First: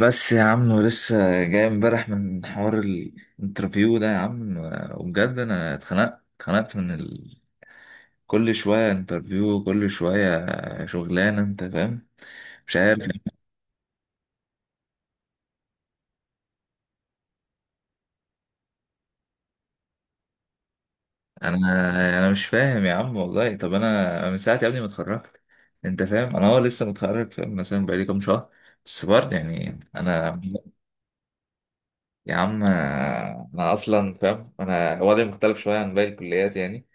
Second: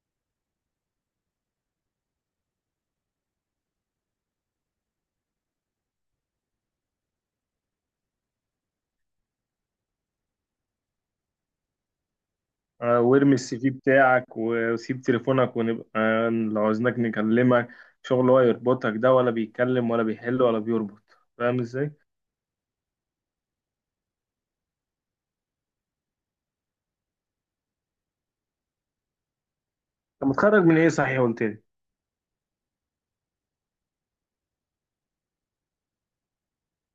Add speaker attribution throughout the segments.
Speaker 1: بس يا عم ولسه جاي امبارح من حوار الانترفيو ده يا عم. وبجد انا اتخنقت كل شوية انترفيو كل شوية، شغلانة انت فاهم. مش عارف.
Speaker 2: وارمي السي في بتاعك وسيب تليفونك ونبقى، لو عاوزناك نكلمك. شغل هو يربطك ده ولا بيتكلم ولا بيحل ولا بيربط؟ فاهم
Speaker 1: انا
Speaker 2: ازاي؟
Speaker 1: انا مش فاهم يا عم والله. طب انا من ساعة يا ابني ما اتخرجت انت فاهم. انا هو لسه متخرج فاهم، مثلا بقالي كام شهر بس برضه يعني
Speaker 2: طب
Speaker 1: انا.
Speaker 2: متخرج من ايه صحيح قلت لي؟
Speaker 1: يا عم انا اصلا فاهم انا وضعي مختلف شوية عن باقي الكليات يعني.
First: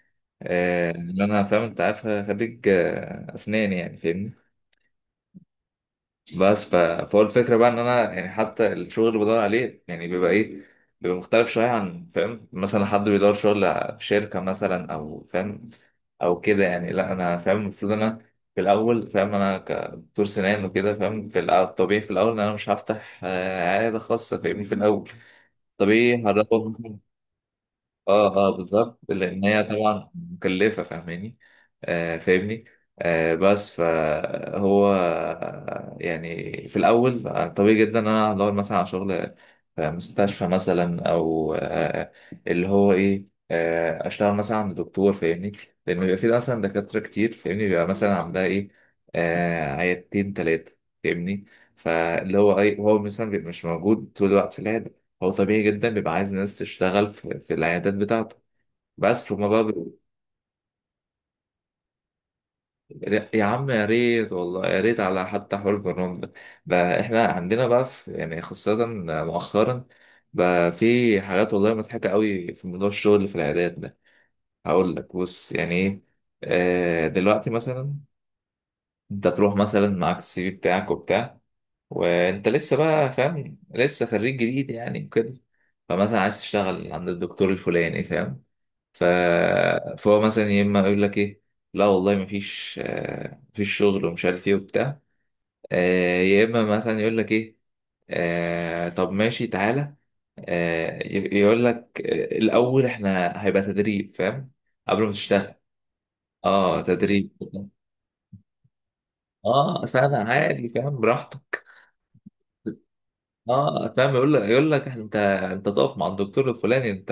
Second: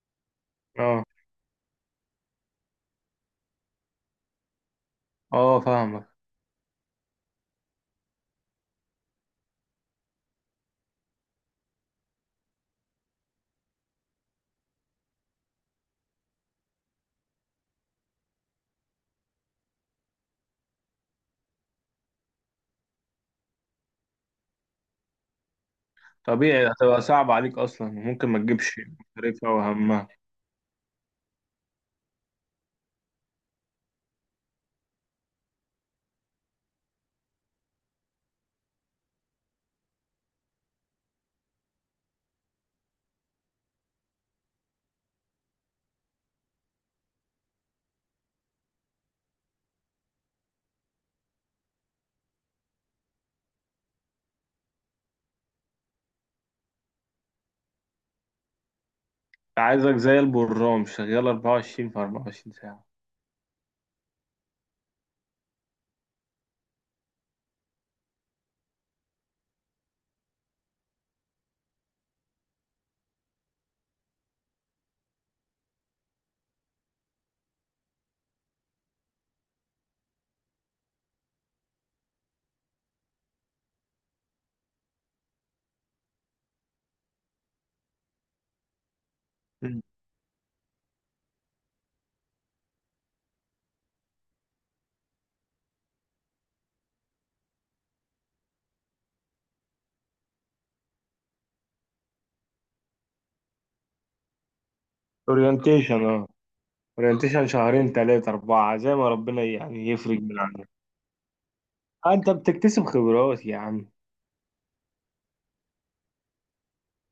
Speaker 2: اه
Speaker 1: ان انا فاهم انت عارف خريج اسنان يعني فاهمني.
Speaker 2: اه، فاهمك.
Speaker 1: بس فهو الفكره بقى ان انا يعني حتى الشغل اللي بدور عليه يعني بيبقى ايه، بيبقى مختلف شويه عن فاهم، مثلا حد بيدور شغل في شركه مثلا او فاهم او كده يعني. لا انا فاهم المفروض انا في الاول فاهم انا كدكتور سنان وكده فاهم في الطبيعي في الاول ان انا مش هفتح عياده خاصه فاهمني في الاول طبيعي هروح.
Speaker 2: طبيعي هتبقى صعب عليك اصلا، ممكن ما
Speaker 1: اه اه
Speaker 2: تجيبش
Speaker 1: بالظبط لان
Speaker 2: مصاريفها
Speaker 1: هي
Speaker 2: وهمها.
Speaker 1: طبعا مكلفه فاهماني. آه فاهمني. آه بس فهو يعني في الاول طبيعي جدا ان انا هدور مثلا على شغل في مستشفى مثلا او آه اللي هو ايه، آه اشتغل مثلا عند دكتور فاهمني. لان بيبقى في مثلا دكاتره كتير فاهمني بيبقى مثلا عندها ايه، آه عيادتين ثلاثه فاهمني. فاللي هو ايه هو مثلا بيبقى مش موجود طول الوقت لا، هو طبيعي جدا بيبقى عايز ناس تشتغل في العيادات بتاعته. بس هما بقى بي...
Speaker 2: عايزك زي البرام شغال 24 في 24 ساعة.
Speaker 1: يا عم يا ريت والله يا ريت على حتى حوار البرنامج ده بقى. احنا عندنا بقى في يعني خاصة مؤخرا بقى في حاجات والله مضحكة قوي في موضوع الشغل اللي في العيادات ده. هقول لك بص يعني ايه. دلوقتي مثلا انت تروح مثلا معاك السي في بتاعك وبتاع، وانت لسه بقى فاهم لسه خريج جديد يعني كده. فمثلا عايز تشتغل عند الدكتور الفلاني فاهم. ف... فهو مثلا يا اما يقول لك ايه، لا والله مفيش مفيش شغل ومش عارف ايه وبتاع. يا اما مثلا يقول لك ايه، طب ماشي تعالى. يقول لك الاول احنا هيبقى تدريب فاهم قبل ما تشتغل.
Speaker 2: اورينتيشن اه
Speaker 1: اه تدريب.
Speaker 2: اورينتيشن شهرين ثلاثة أربعة زي ما ربنا
Speaker 1: اه
Speaker 2: يعني
Speaker 1: سنة
Speaker 2: يفرق من عندك.
Speaker 1: عادي فاهم براحتك.
Speaker 2: انت بتكتسب خبرات يا عم.
Speaker 1: اه فاهم يقول لك انت انت تقف مع الدكتور الفلاني انت،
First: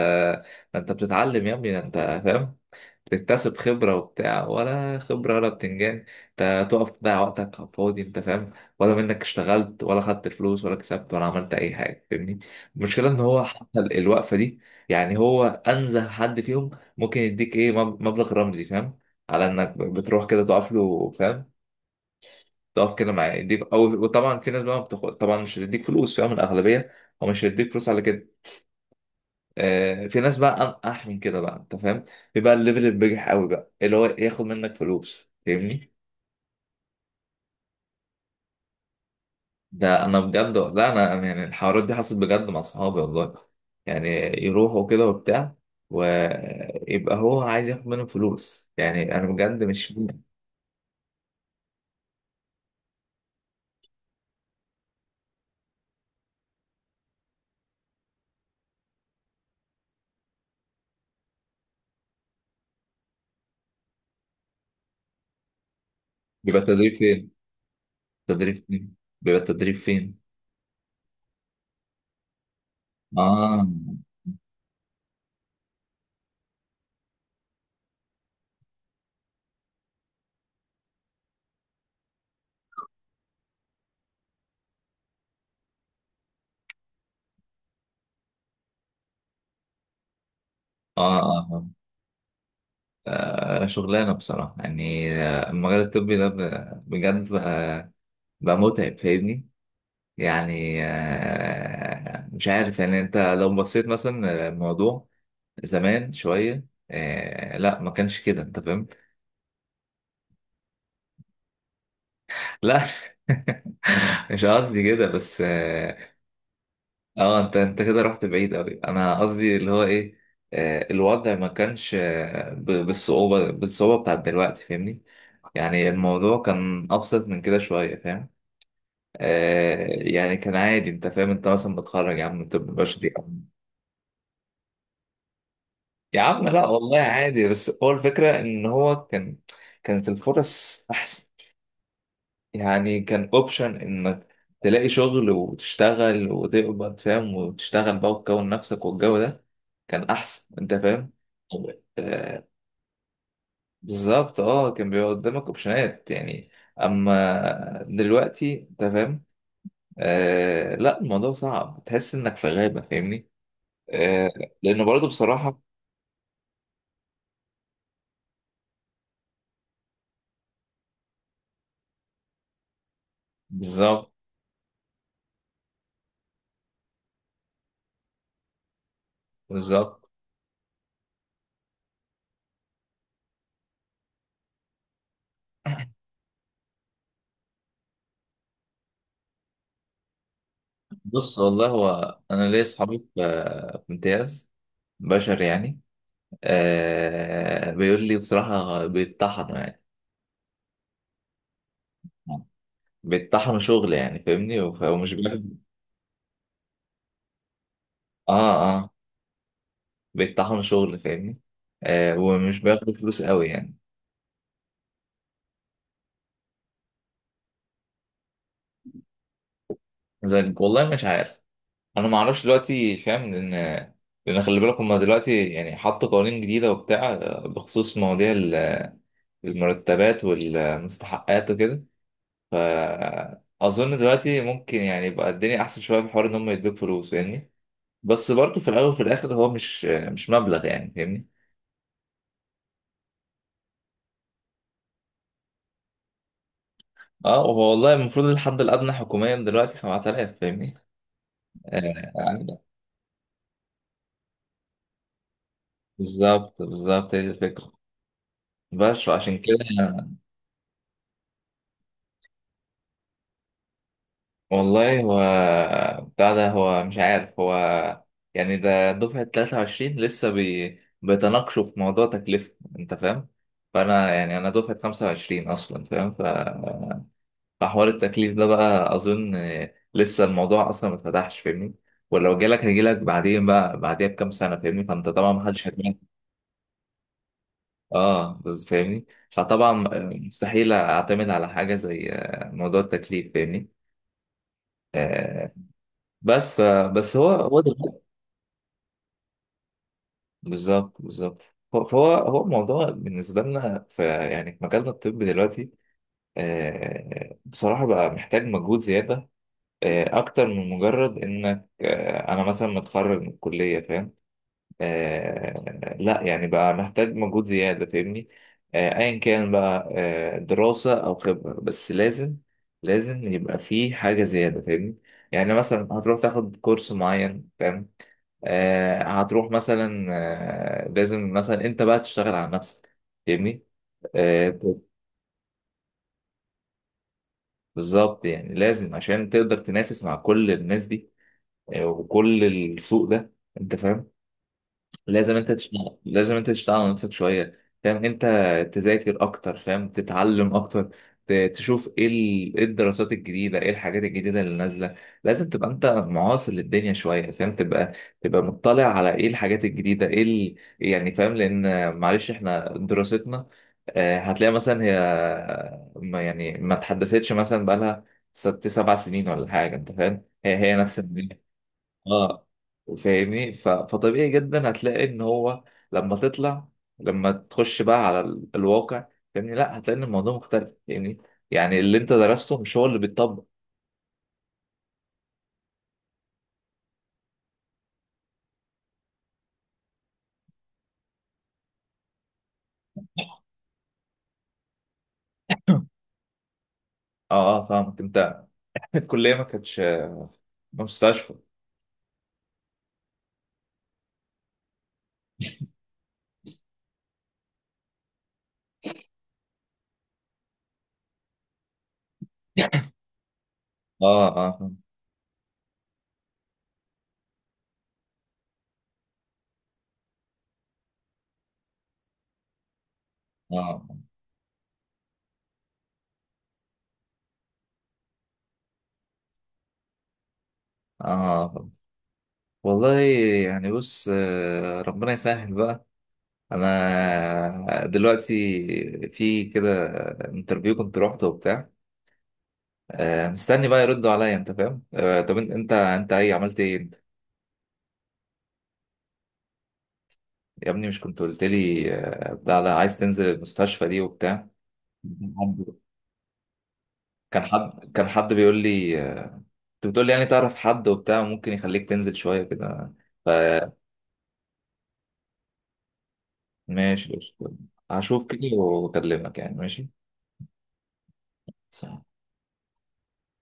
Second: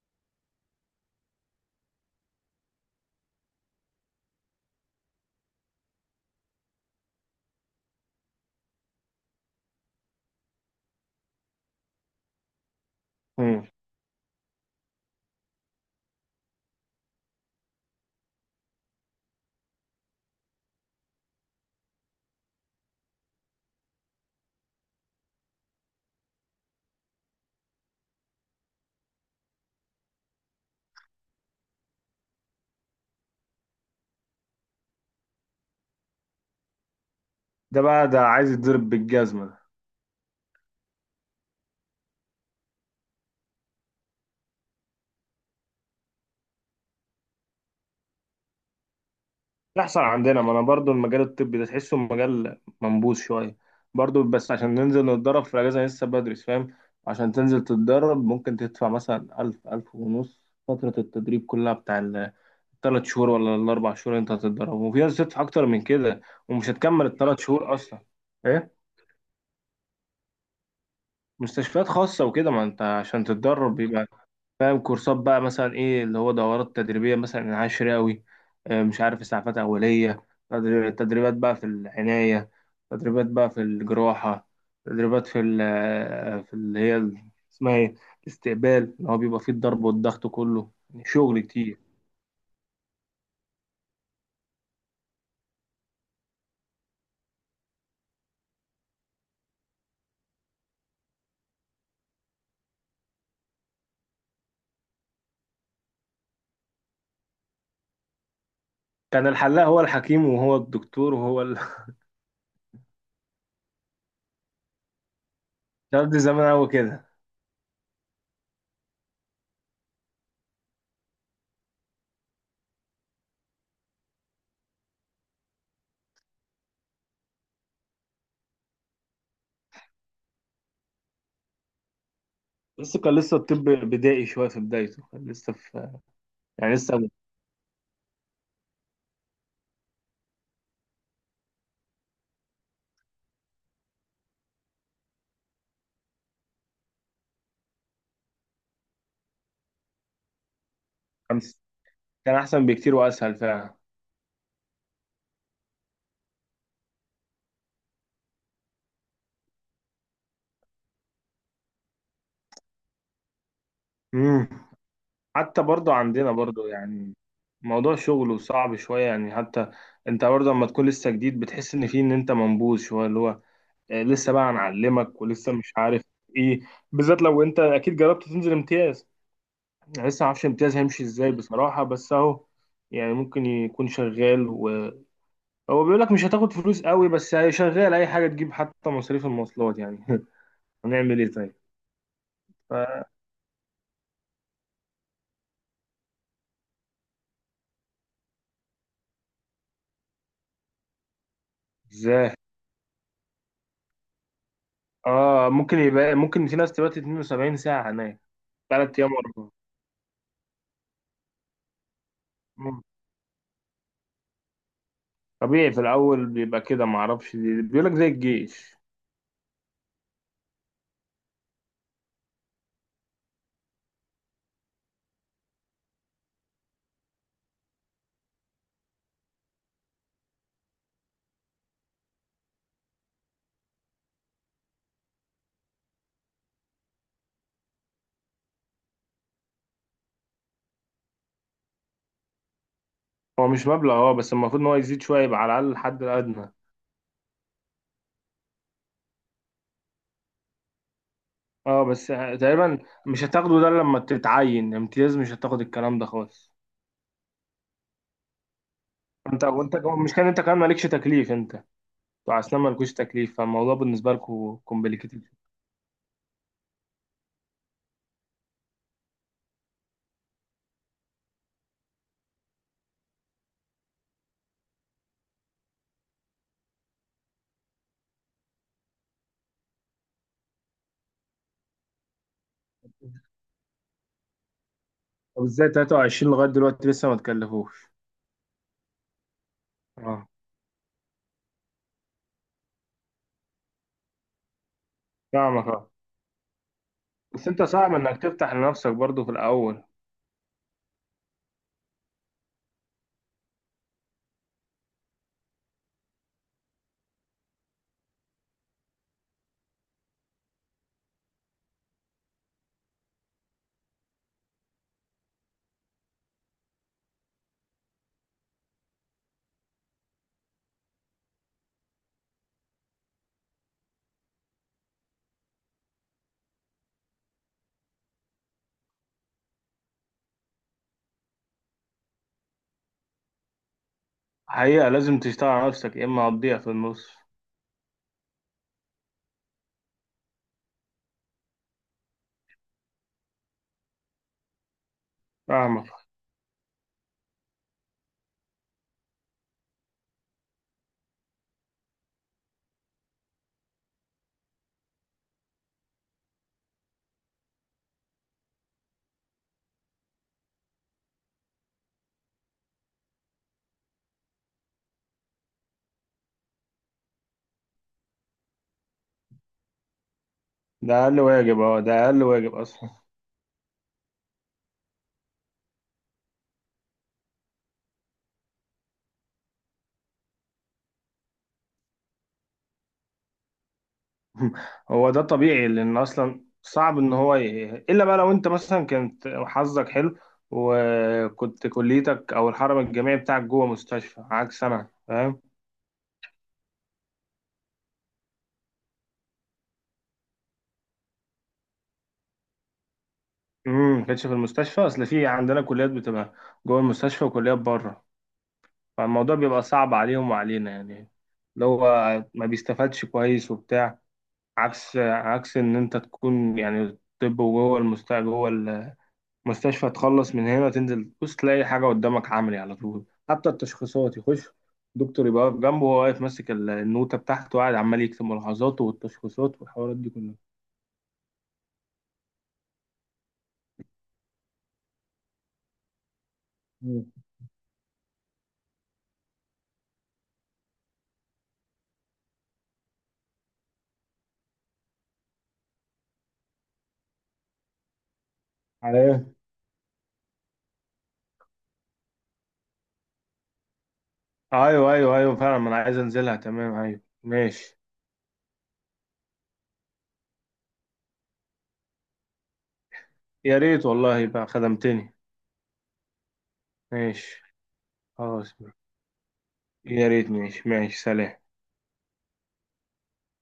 Speaker 1: انت بتتعلم يا ابني انت فاهم، بتكتسب خبره وبتاع ولا خبره ولا بتنجان. انت تقف تضيع وقتك على الفاضي انت فاهم، ولا منك اشتغلت ولا خدت فلوس ولا كسبت ولا عملت اي حاجه فاهمني. المشكله ان هو
Speaker 2: مم.
Speaker 1: حتى الوقفه دي يعني هو انزه حد فيهم ممكن يديك ايه مبلغ رمزي فاهم، على انك بتروح كده تقف له فاهم، تقف كده معاه يديك او، وطبعا في ناس بقى ما بتاخد طبعا مش هتديك فلوس فاهم، الاغلبيه هو مش هيديك فلوس على كده. آه في ناس بقى انقح من كده بقى انت فاهم، بيبقى الليفل البجح قوي بقى اللي هو ياخد منك فلوس فاهمني.
Speaker 2: ده بقى، ده عايز يتضرب بالجزمة.
Speaker 1: ده انا بجد لا انا يعني الحوارات دي حصلت بجد مع صحابي والله يعني، يروحوا كده وبتاع ويبقى هو عايز ياخد منهم فلوس يعني انا بجد
Speaker 2: ده
Speaker 1: مش
Speaker 2: يحصل
Speaker 1: فاهم.
Speaker 2: عندنا، ما انا برضو المجال الطبي ده تحسه مجال منبوذ شوية برضو، بس عشان ننزل نتدرب في الأجازة لسه بدري فاهم. عشان تنزل تتدرب ممكن تدفع مثلا ألف، ألف ونص. فترة التدريب كلها بتاع التلات شهور ولا الأربع شهور اللي أنت هتتدرب، وفي ناس تدفع أكتر من كده.
Speaker 1: بيبقى
Speaker 2: ومش
Speaker 1: التدريب
Speaker 2: هتكمل
Speaker 1: فين؟
Speaker 2: التلات شهور أصلا.
Speaker 1: التدريب
Speaker 2: إيه؟
Speaker 1: فين؟ بيبقى التدريب فين؟
Speaker 2: مستشفيات خاصة وكده، ما أنت عشان
Speaker 1: اه
Speaker 2: تتدرب فاهم. كورسات بقى مثلا ايه، اللي هو دورات تدريبيه، مثلا عشراوي، مش عارف، اسعافات اوليه، تدريبات بقى في العنايه، تدريبات بقى في الجراحه، تدريبات في في اللي هي اسمها ايه، الاستقبال، اللي هو بيبقى فيه الضرب والضغط كله، يعني
Speaker 1: اه
Speaker 2: شغل
Speaker 1: اه.
Speaker 2: كتير.
Speaker 1: شغلانة بصراحة يعني المجال الطبي ده بجد بقى، بقى متعب فاهمني. يعني مش عارف يعني انت لو بصيت مثلا الموضوع زمان شوية لا ما كانش كده انت فاهم.
Speaker 2: كان الحلاق هو الحكيم وهو الدكتور وهو ال...
Speaker 1: لا مش قصدي كده بس اه.
Speaker 2: الكلام ده زمان قوي كده.
Speaker 1: انت انت كده رحت بعيد قوي انا قصدي اللي هو ايه. الوضع ما كانش بالصعوبة بتاعت دلوقتي فاهمني. يعني الموضوع كان أبسط من كده شوية فاهم. آه يعني كان عادي انت فاهم، انت مثلا متخرج يا عم من طب
Speaker 2: بس
Speaker 1: بشري
Speaker 2: كان
Speaker 1: أو-
Speaker 2: لسه الطب بدائي شويه في بدايته، كان لسه في،
Speaker 1: يا عم لا
Speaker 2: يعني
Speaker 1: والله
Speaker 2: لسه،
Speaker 1: عادي. بس هو الفكرة ان هو كان، كانت الفرص احسن. يعني كان اوبشن انك تلاقي شغل وتشتغل وتقبض فاهم وتشتغل بقى وتكون نفسك والجو ده كان احسن انت فاهم.
Speaker 2: خمس. كان
Speaker 1: آه
Speaker 2: احسن بكتير واسهل فعلا.
Speaker 1: بالظبط اه كان بيبقى قدامك اوبشنات يعني. اما دلوقتي انت فاهم، آه لا الموضوع صعب تحس انك في غابة فاهمني. آه،
Speaker 2: مم.
Speaker 1: لأنه برضه بصراحة،
Speaker 2: حتى برضو عندنا برضو يعني موضوع شغله صعب شوية يعني، حتى انت برضو لما تكون لسه جديد بتحس ان فيه، ان انت منبوذ شوية، اللي هو
Speaker 1: بالظبط
Speaker 2: لسه بقى هنعلمك، ولسه مش عارف ايه. بالذات لو انت اكيد جربت تنزل امتياز. يعني
Speaker 1: بالظبط.
Speaker 2: لسه معرفش امتياز هيمشي ازاي بصراحة، بس اهو. يعني ممكن يكون شغال، وهو بيقول لك مش هتاخد فلوس قوي، بس هي شغال، اي حاجة تجيب حتى مصاريف المواصلات يعني. هنعمل ايه
Speaker 1: بص
Speaker 2: طيب.
Speaker 1: والله هو انا ليا اصحابي في امتياز بشر يعني. آه بيقول لي بصراحه بيتطحنوا يعني.
Speaker 2: ازاي؟
Speaker 1: بيتطحنوا شغل يعني فاهمني وف- ومش
Speaker 2: اه،
Speaker 1: بياخدوا.
Speaker 2: ممكن في ناس تبات 72 ساعة هناك،
Speaker 1: اه اه.
Speaker 2: 3 ايام ورا.
Speaker 1: بيتطحنوا شغل فاهمني. آه ومش
Speaker 2: مم.
Speaker 1: بياخدوا فلوس قوي يعني.
Speaker 2: طبيعي في الاول بيبقى كده، معرفش دي، بيقول لك زي الجيش.
Speaker 1: زي والله مش عارف. انا ما اعرفش دلوقتي فاهم لان خلي بالك هما دلوقتي يعني حطوا قوانين جديده وبتاع بخصوص مواضيع المرتبات والمستحقات وكده. فأظن دلوقتي ممكن يعني يبقى الدنيا أحسن شوية في حوار إن هم يدوك فلوس فاهمني. بس برضه في الأول وفي الآخر هو مش مبلغ يعني فاهمني.
Speaker 2: هو مش مبلغ، اه، بس المفروض ان هو يزيد شويه، يبقى على الاقل الحد الادنى.
Speaker 1: اه هو والله المفروض الحد الأدنى حكوميا دلوقتي 7000 فاهمني.
Speaker 2: اه بس
Speaker 1: آه يعني.
Speaker 2: تقريبا. مش هتاخده ده، لما تتعين امتياز مش هتاخد الكلام ده خالص.
Speaker 1: بالظبط بالظبط هي دي الفكرة بس فعشان
Speaker 2: انت
Speaker 1: كده.
Speaker 2: مش كان انت كمان مالكش تكليف؟ انت بتوع اسنان مالكوش تكليف، فالموضوع بالنسبه لكم
Speaker 1: والله هو
Speaker 2: كومبليكيتد.
Speaker 1: بتاع ده هو مش عارف هو يعني ده دفعة 23 بيتناقشوا في موضوع تكلفة انت فاهم. فانا يعني انا دفعة 25 اصلا فاهم. فحوار التكليف ده بقى اظن لسه الموضوع اصلا ما اتفتحش فاهمني. ولو جالك هيجيلك بعدين بقى بعديها بكام سنة فاهمني. فانت طبعا
Speaker 2: طب
Speaker 1: ما حدش
Speaker 2: ازاي
Speaker 1: هيجيلك.
Speaker 2: 23 لغايه دلوقتي لسه ما تكلفوش؟
Speaker 1: اه بس فاهمني. فطبعا
Speaker 2: اه
Speaker 1: مستحيل اعتمد على حاجة زي موضوع التكليف فاهمني. آه،
Speaker 2: فاهمك اه.
Speaker 1: بس بس هو
Speaker 2: بس
Speaker 1: هو
Speaker 2: انت
Speaker 1: ده
Speaker 2: صعب انك تفتح لنفسك برضو في الاول.
Speaker 1: بالظبط بالظبط. هو الموضوع بالنسبة لنا في يعني في مجالنا الطبي دلوقتي، بصراحة بقى محتاج مجهود زيادة، أكتر من مجرد إنك أنا مثلا متخرج من الكلية فاهم. لا يعني بقى محتاج مجهود زيادة فاهمني. أيا كان بقى دراسة أو خبرة بس لازم، لازم يبقى فيه حاجة زيادة فاهمني. يعني مثلا هتروح تاخد كورس معين فاهم، هتروح مثلا لازم مثلا انت بقى تشتغل على نفسك فاهمني. آه،
Speaker 2: حقيقه لازم تشتغل على نفسك، يا اما هتضيع في النص.
Speaker 1: بالظبط يعني لازم عشان تقدر تنافس مع كل الناس دي وكل السوق ده انت فاهم. لازم انت
Speaker 2: فاهمك.
Speaker 1: تشتغل لازم انت تشتغل على نفسك شويه فاهم، انت تذاكر اكتر فاهم تتعلم اكتر تشوف ايه ايه الدراسات الجديده ايه الحاجات الجديده اللي نازله. لازم تبقى انت معاصر للدنيا شويه فاهم، تبقى مطلع على ايه الحاجات الجديده ايه يعني فاهم. لان معلش احنا دراستنا هتلاقي مثلا هي ما يعني ما اتحدثتش مثلا بقالها 6 7 سنين ولا حاجه انت فاهم. هي
Speaker 2: ده
Speaker 1: نفس.
Speaker 2: اقل واجب، اه، ده اقل
Speaker 1: اه
Speaker 2: واجب اصلا.
Speaker 1: فاهمني فطبيعي جدا هتلاقي ان هو لما تطلع لما تخش بقى على الواقع فاهمني، لا هتلاقي ان الموضوع مختلف فاهمني. يعني اللي انت درسته مش هو اللي بيتطبق.
Speaker 2: هو ده طبيعي، لان اصلا صعب ان هو ي... الا بقى لو انت مثلا كانت حظك حلو، وكنت كليتك او الحرم الجامعي بتاعك جوه مستشفى، عكس انا فاهم.
Speaker 1: اه اه فاهمك انت. الكليه ما كانتش مستشفى.
Speaker 2: ما كانتش في المستشفى. اصل في عندنا كليات بتبقى جوه المستشفى وكليات بره، فالموضوع بيبقى صعب عليهم وعلينا يعني، اللي هو ما بيستفادش كويس وبتاع.
Speaker 1: اه اه فاهم.
Speaker 2: عكس ان انت تكون يعني طب وجوه المستشفى، جوه مستشفى، تخلص من هنا تنزل تبص تلاقي حاجة قدامك عملي على طول. حتى
Speaker 1: اه
Speaker 2: التشخيصات يخش دكتور يبقى واقف جنبه، وهو واقف ماسك النوتة بتاعته وقاعد عمال يكتب ملاحظاته والتشخيصات والحوارات دي كلها.
Speaker 1: اه فاهم. والله يعني بص ربنا يسهل بقى.
Speaker 2: مم.
Speaker 1: انا دلوقتي في كده انترفيو كنت روحته وبتاع مستني بقى يردوا عليا انت فاهم. طب انت ايه عملت ايه انت؟
Speaker 2: على ايه؟
Speaker 1: يا ابني مش كنت قلت لي بتاع ده عايز تنزل المستشفى دي وبتاع؟
Speaker 2: أيوه أيوه أيوه، فعلا ما أنا عايز أنزلها، تمام، أيوه
Speaker 1: كان
Speaker 2: ماشي.
Speaker 1: حد كان حد بيقول لي انت بتقول لي يعني تعرف حد وبتاع ممكن يخليك تنزل شويه كده.
Speaker 2: يا ريت والله، يبقى خدمتني.
Speaker 1: فماشي
Speaker 2: ماشي.
Speaker 1: هشوف
Speaker 2: خلاص.
Speaker 1: كده واكلمك يعني ماشي.
Speaker 2: يا ريت، ماشي ماشي، سلام.
Speaker 1: صح.